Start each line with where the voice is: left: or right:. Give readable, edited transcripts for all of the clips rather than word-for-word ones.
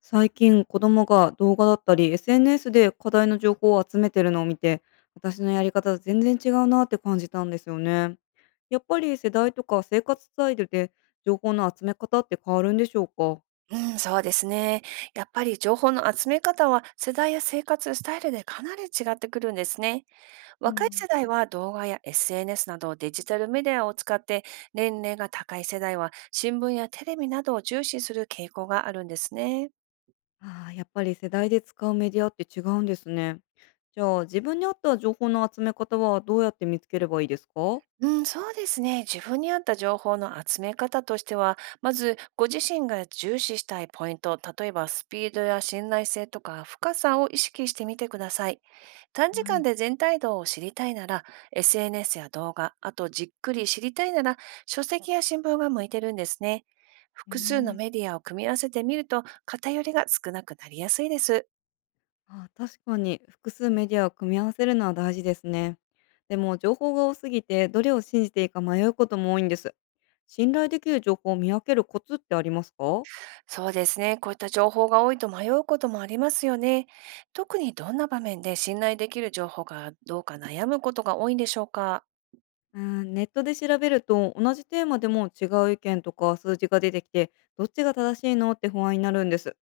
left: 最近子供が動画だったり SNS で課題の情報を集めてるのを見て私のやり方と全然違うなって感じたんですよね。やっぱり世代とか生活スタイルで情報の集め方って変わるんでしょうか。
right: うん、そうですね。やっぱり情報の集め方は世代や生活スタイルでかなり違ってくるんですね。
left: う
right: 若い
left: ん。
right: 世代は動画や SNS などデジタルメディアを使って、年齢が高い世代は新聞やテレビなどを重視する傾向があるんですね。
left: ああ、やっぱり世代で使うメディアって違うんですね。じゃあ自分に合った情報の集め方はどうやって見つければいいですか。
right: うん、そうですね。自分に合った情報の集め方としては、まずご自身が重視したいポイント、例えばスピードや信頼性とか深さを意識してみてください。短時
left: は
right: 間
left: い。
right: で全体像を知りたいなら、SNS や動画、あとじっくり知りたいなら、書籍や新聞が向いてるんですね。複数
left: え
right: のメディアを組み合わせてみると偏りが少なくなりやすいです。
left: あー確かに複数メディアを組み合わせるのは大事ですね。でも情報が多すぎてどれを信じていいか迷うことも多いんです。信頼できる情報を見分けるコツってありますか。
right: そうですね。こういった情報が多いと迷うこともありますよね。特にどんな場面で信頼できる情報がどうか悩むことが多いんでしょうか？
left: うん、ネットで調べると同じテーマでも違う意見とか数字が出てきてどっちが正しいのって不安になるんです。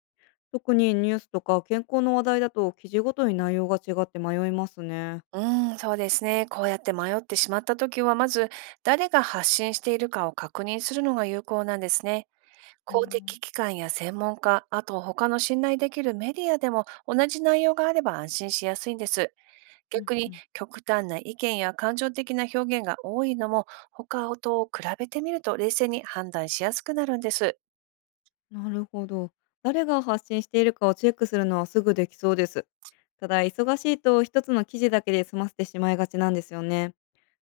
left: 特にニュースとか健康の話題だと記事ごとに内容が違って迷いますね。
right: うーん、そうですね。こうやって迷ってしまったときは、まず誰が発信しているかを確認するのが有効なんですね。
left: う
right: 公
left: ん
right: 的機関や専門家、あと他の信頼できるメディアでも同じ内容があれば安心しやすいんです。
left: うん。
right: 逆
left: う
right: に
left: ん。
right: 極端な意見や感情的な表現が多いのも、他と比べてみると冷静に判断しやすくなるんです。
left: なるほど。誰が発信しているかをチェックするのはすぐできそうです。ただ、忙しいと一つの記事だけで済ませてしまいがちなんですよね。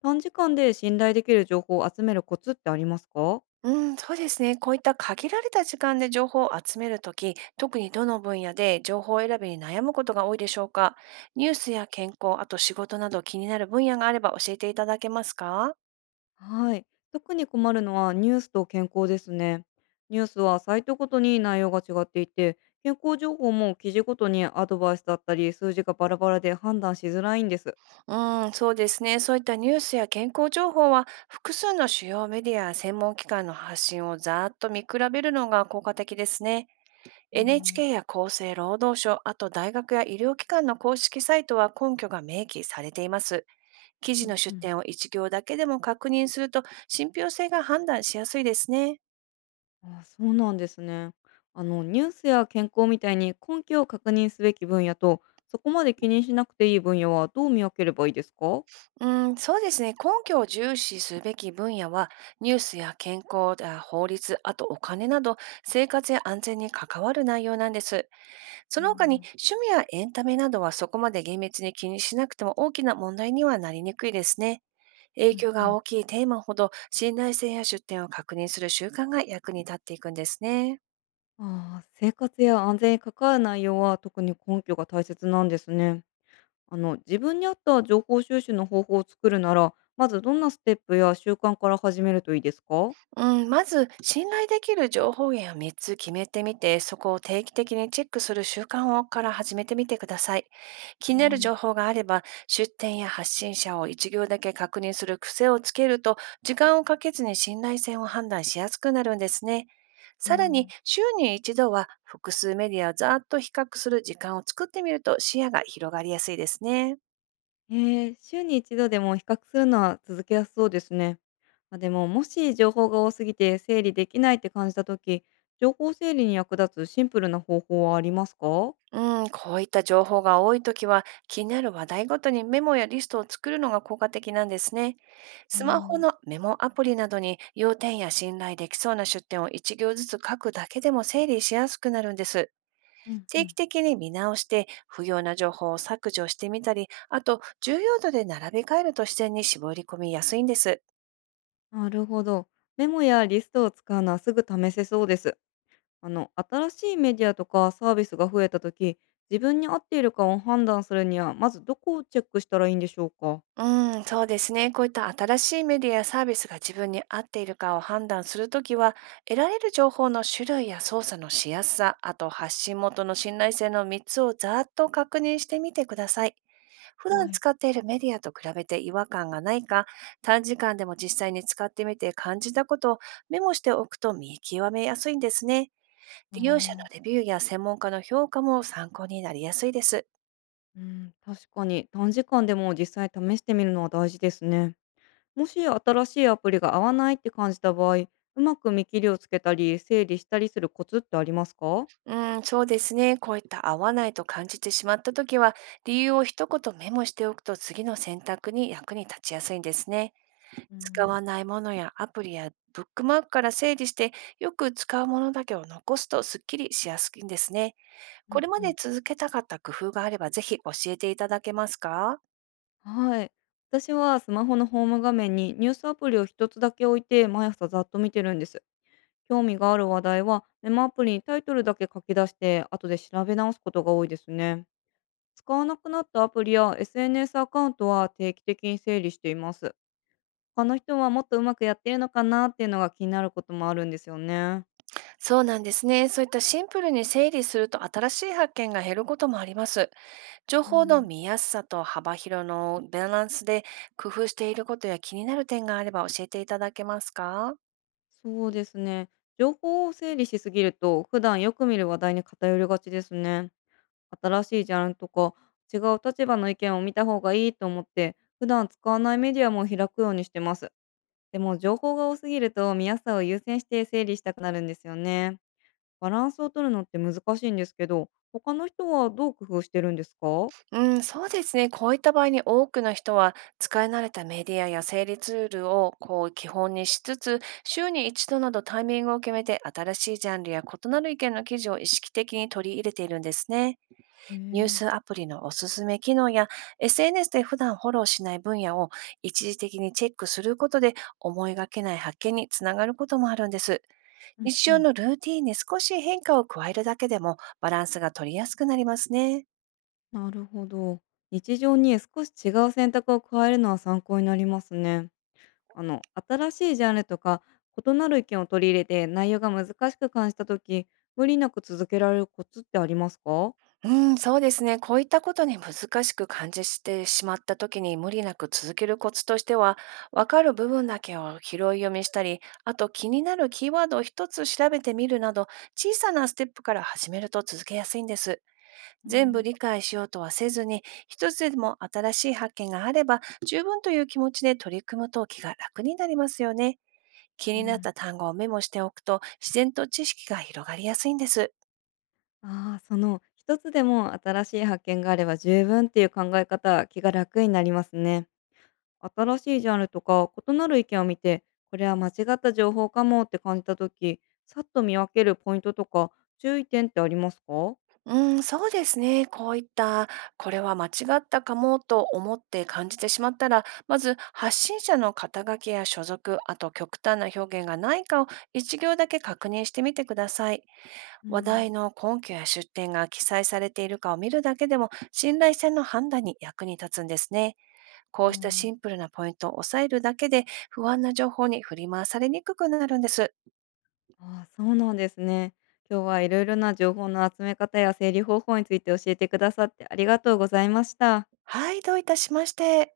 left: 短時間で信頼できる情報を集めるコツってありますか。
right: うん、そうですね。こういった限られた時間で情報を集めるとき、特にどの分野で情報選びに悩むことが多いでしょうか？ニュースや健康、あと仕事など気になる分野があれば教えていただけますか？
left: はい。特に困るのはニュースと健康ですね。ニュースはサイトごとに内容が違っていて、健康情報も記事ごとにアドバイスだったり、数字がバラバラで判断しづらいんです。
right: うん、そうですね。そういったニュースや健康情報は、複数の主要メディアや専門機関の発信をざーっと見比べるのが効果的ですね。
left: うーん。
right: NHK や厚生労働省、あと大学や医療機関の公式サイトは根拠が明記されています。記
left: う
right: 事
left: ん
right: の
left: う
right: 出
left: ん。
right: 典を一行だけでも確認すると、信憑性が判断しやすいですね。
left: あ、そうなんですね。あのニュースや健康みたいに根拠を確認すべき分野とそこまで気にしなくていい分野はどう見分ければいいですか？
right: うん、そうですね。根拠を重視すべき分野は、ニュースや健康や法律、あとお金など、生活や安全に関わる内容なんです。
left: う
right: その他に、
left: ん、
right: 趣味やエンタメなどはそこまで厳密に気にしなくても大きな問題にはなりにくいですね。影
left: うん
right: 響
left: う
right: が
left: ん。
right: 大きいテーマほど信頼性や出典を確認する習慣が役に立っていくんですね。
left: ああ、生活や安全に関わる内容は特に根拠が大切なんですね。あの、自分に合った情報収集の方法を作るなら、まずどんなステップや習慣から始めるといいですか？
right: うん、まず信頼できる情報源を3つ決めてみて、そこを定期的にチェックする習慣をから始めてみてください。気にな
left: は
right: る
left: い。
right: 情報があれば出典や発信者を一行だけ確認する癖をつけると、時間をかけずに信頼性を判断しやすくなるんですね。
left: う
right: さらに
left: ん。
right: 週に一度は複数メディアをざーっと比較する時間を作ってみると、視野が広がりやすいですね。
left: えー週に一度でも比較するのは続けやすそうですね。あ、でも、もし情報が多すぎて整理できないって感じたとき情報整理に役立つシンプルな方法はありますか？
right: うん、こういった情報が多いときは、気になる話題ごとにメモやリストを作るのが効果的なんですね。
left: う
right: スマホ
left: ん、
right: のメモアプリなどに要点や信頼できそうな出典を一行ずつ書くだけでも整理しやすくなるんです。
left: うんう
right: 定期
left: ん。
right: 的に見直して、不要な情報を削除してみたり、あと、重要度で並べ替えると自然に絞り込みやすいんです。
left: なるほど。メモやリストを使うのはすぐ試せそうです。あの、新しいメディアとかサービスが増えたとき自分に合っているかを判断するには、まずどこをチェックしたらいいんでしょうか？
right: うん、そうですね。こういった新しいメディアやサービスが自分に合っているかを判断するときは、得られる情報の種類や操作のしやすさ、あと発信元の信頼性の3つをざーっと確認してみてください。普
left: は
right: 段
left: い。
right: 使っているメディアと比べて違和感がないか、短時間でも実際に使ってみて感じたことをメモしておくと見極めやすいんですね。
left: あ
right: 利用者のレ
left: あ。
right: ビューや専門家の評価も参考になりやすいです。
left: うん、確かに短時間でも実際試してみるのは大事ですね。もし新しいアプリが合わないって感じた場合、うまく見切りをつけたり、整理したりするコツってありますか。
right: うん、そうですね。こういった合わないと感じてしまったときは、理由を一言メモしておくと次の選択に役に立ちやすいんですね。
left: う
right: 使
left: ん、
right: わないものやアプリやブックマークから整理して、よく使うものだけを残すとすっきりしやすいんですね。
left: う
right: こ
left: ん、
right: れま
left: うん。
right: で続けたかった工夫があれば、ぜひ教えていただけますか？
left: はい。私はスマホのホーム画面にニュースアプリを一つだけ置いて毎朝ざっと見てるんです。興味がある話題はメモアプリにタイトルだけ書き出して後で調べ直すことが多いですね。使わなくなったアプリや SNS アカウントは定期的に整理しています。他の人はもっとうまくやってるのかなっていうのが気になることもあるんですよね。
right: そうなんですね。そういったシンプルに整理すると新しい発見が減ることもあります。情
left: う
right: 報の
left: ん、
right: 見やすさと幅広のバランスで工夫していることや気になる点があれば教えていただけますか？
left: そうですね。情報を整理しすぎると、普段よく見る話題に偏りがちですね。新しいジャンルとか、違う立場の意見を見た方がいいと思って、普段使わないメディアも開くようにしてます。でも、情報が多すぎると、見やすさを優先して整理したくなるんですよね。バランスを取るのって難しいんですけど、他の人はどう工夫してるんですか。
right: うん、そうですね。こういった場合に多くの人は、使い慣れたメディアや整理ツールをこう基本にしつつ、週に一度などタイミングを決めて新しいジャンルや異なる意見の記事を意識的に取り入れているんですね。
left: へ
right: ニュー
left: え。
right: スアプリのおすすめ機能や SNS で普段フォローしない分野を一時的にチェックすることで、思いがけない発見につながることもあるんです。
left: うん
right: 日
left: う
right: 常
left: ん。
right: のルーティンに少し変化を加えるだけでもバランスが取りやすくなりますね。
left: なるほど。日常に少し違う選択を加えるのは参考になりますね。あの、新しいジャンルとか、異なる意見を取り入れて内容が難しく感じたとき、無理なく続けられるコツってありますか。
right: うん、そうですね。こういったことに難しく感じしてしまった時に無理なく続けるコツとしては、わかる部分だけを拾い読みしたり、あと気になるキーワードを一つ調べてみるなど、小さなステップから始めると続けやすいんです。
left: う
right: 全部
left: ん、
right: 理解しようとはせずに、一つでも新しい発見があれば十分という気持ちで取り組むと、気が楽になりますよね。気
left: う
right: になった
left: ん。
right: 単語をメモしておくと、自然と知識が広がりやすいんです。
left: ああ、その、一つでも新しい発見があれば十分っていう考え方は気が楽になりますね。新しいジャンルとか異なる意見を見て、これは間違った情報かもって感じたとき、さっと見分けるポイントとか注意点ってありますか。
right: うん、そうですね。こういった、これは間違ったかもと思って感じてしまったら、まず発信者の肩書きや所属、あと極端な表現がないかを一行だけ確認してみてください。
left: う
right: 話題
left: ん。
right: の根拠や出典が記載されているかを見るだけでも、信頼性の判断に役に立つんですね。こうしたシンプルなポイントを抑えるだけで、不安な情報に振り回されにくくなるんです。
left: ああ、そうなんですね。今日はいろいろな情報の集め方や整理方法について教えてくださってありがとうございました。
right: はい、どういたしまして。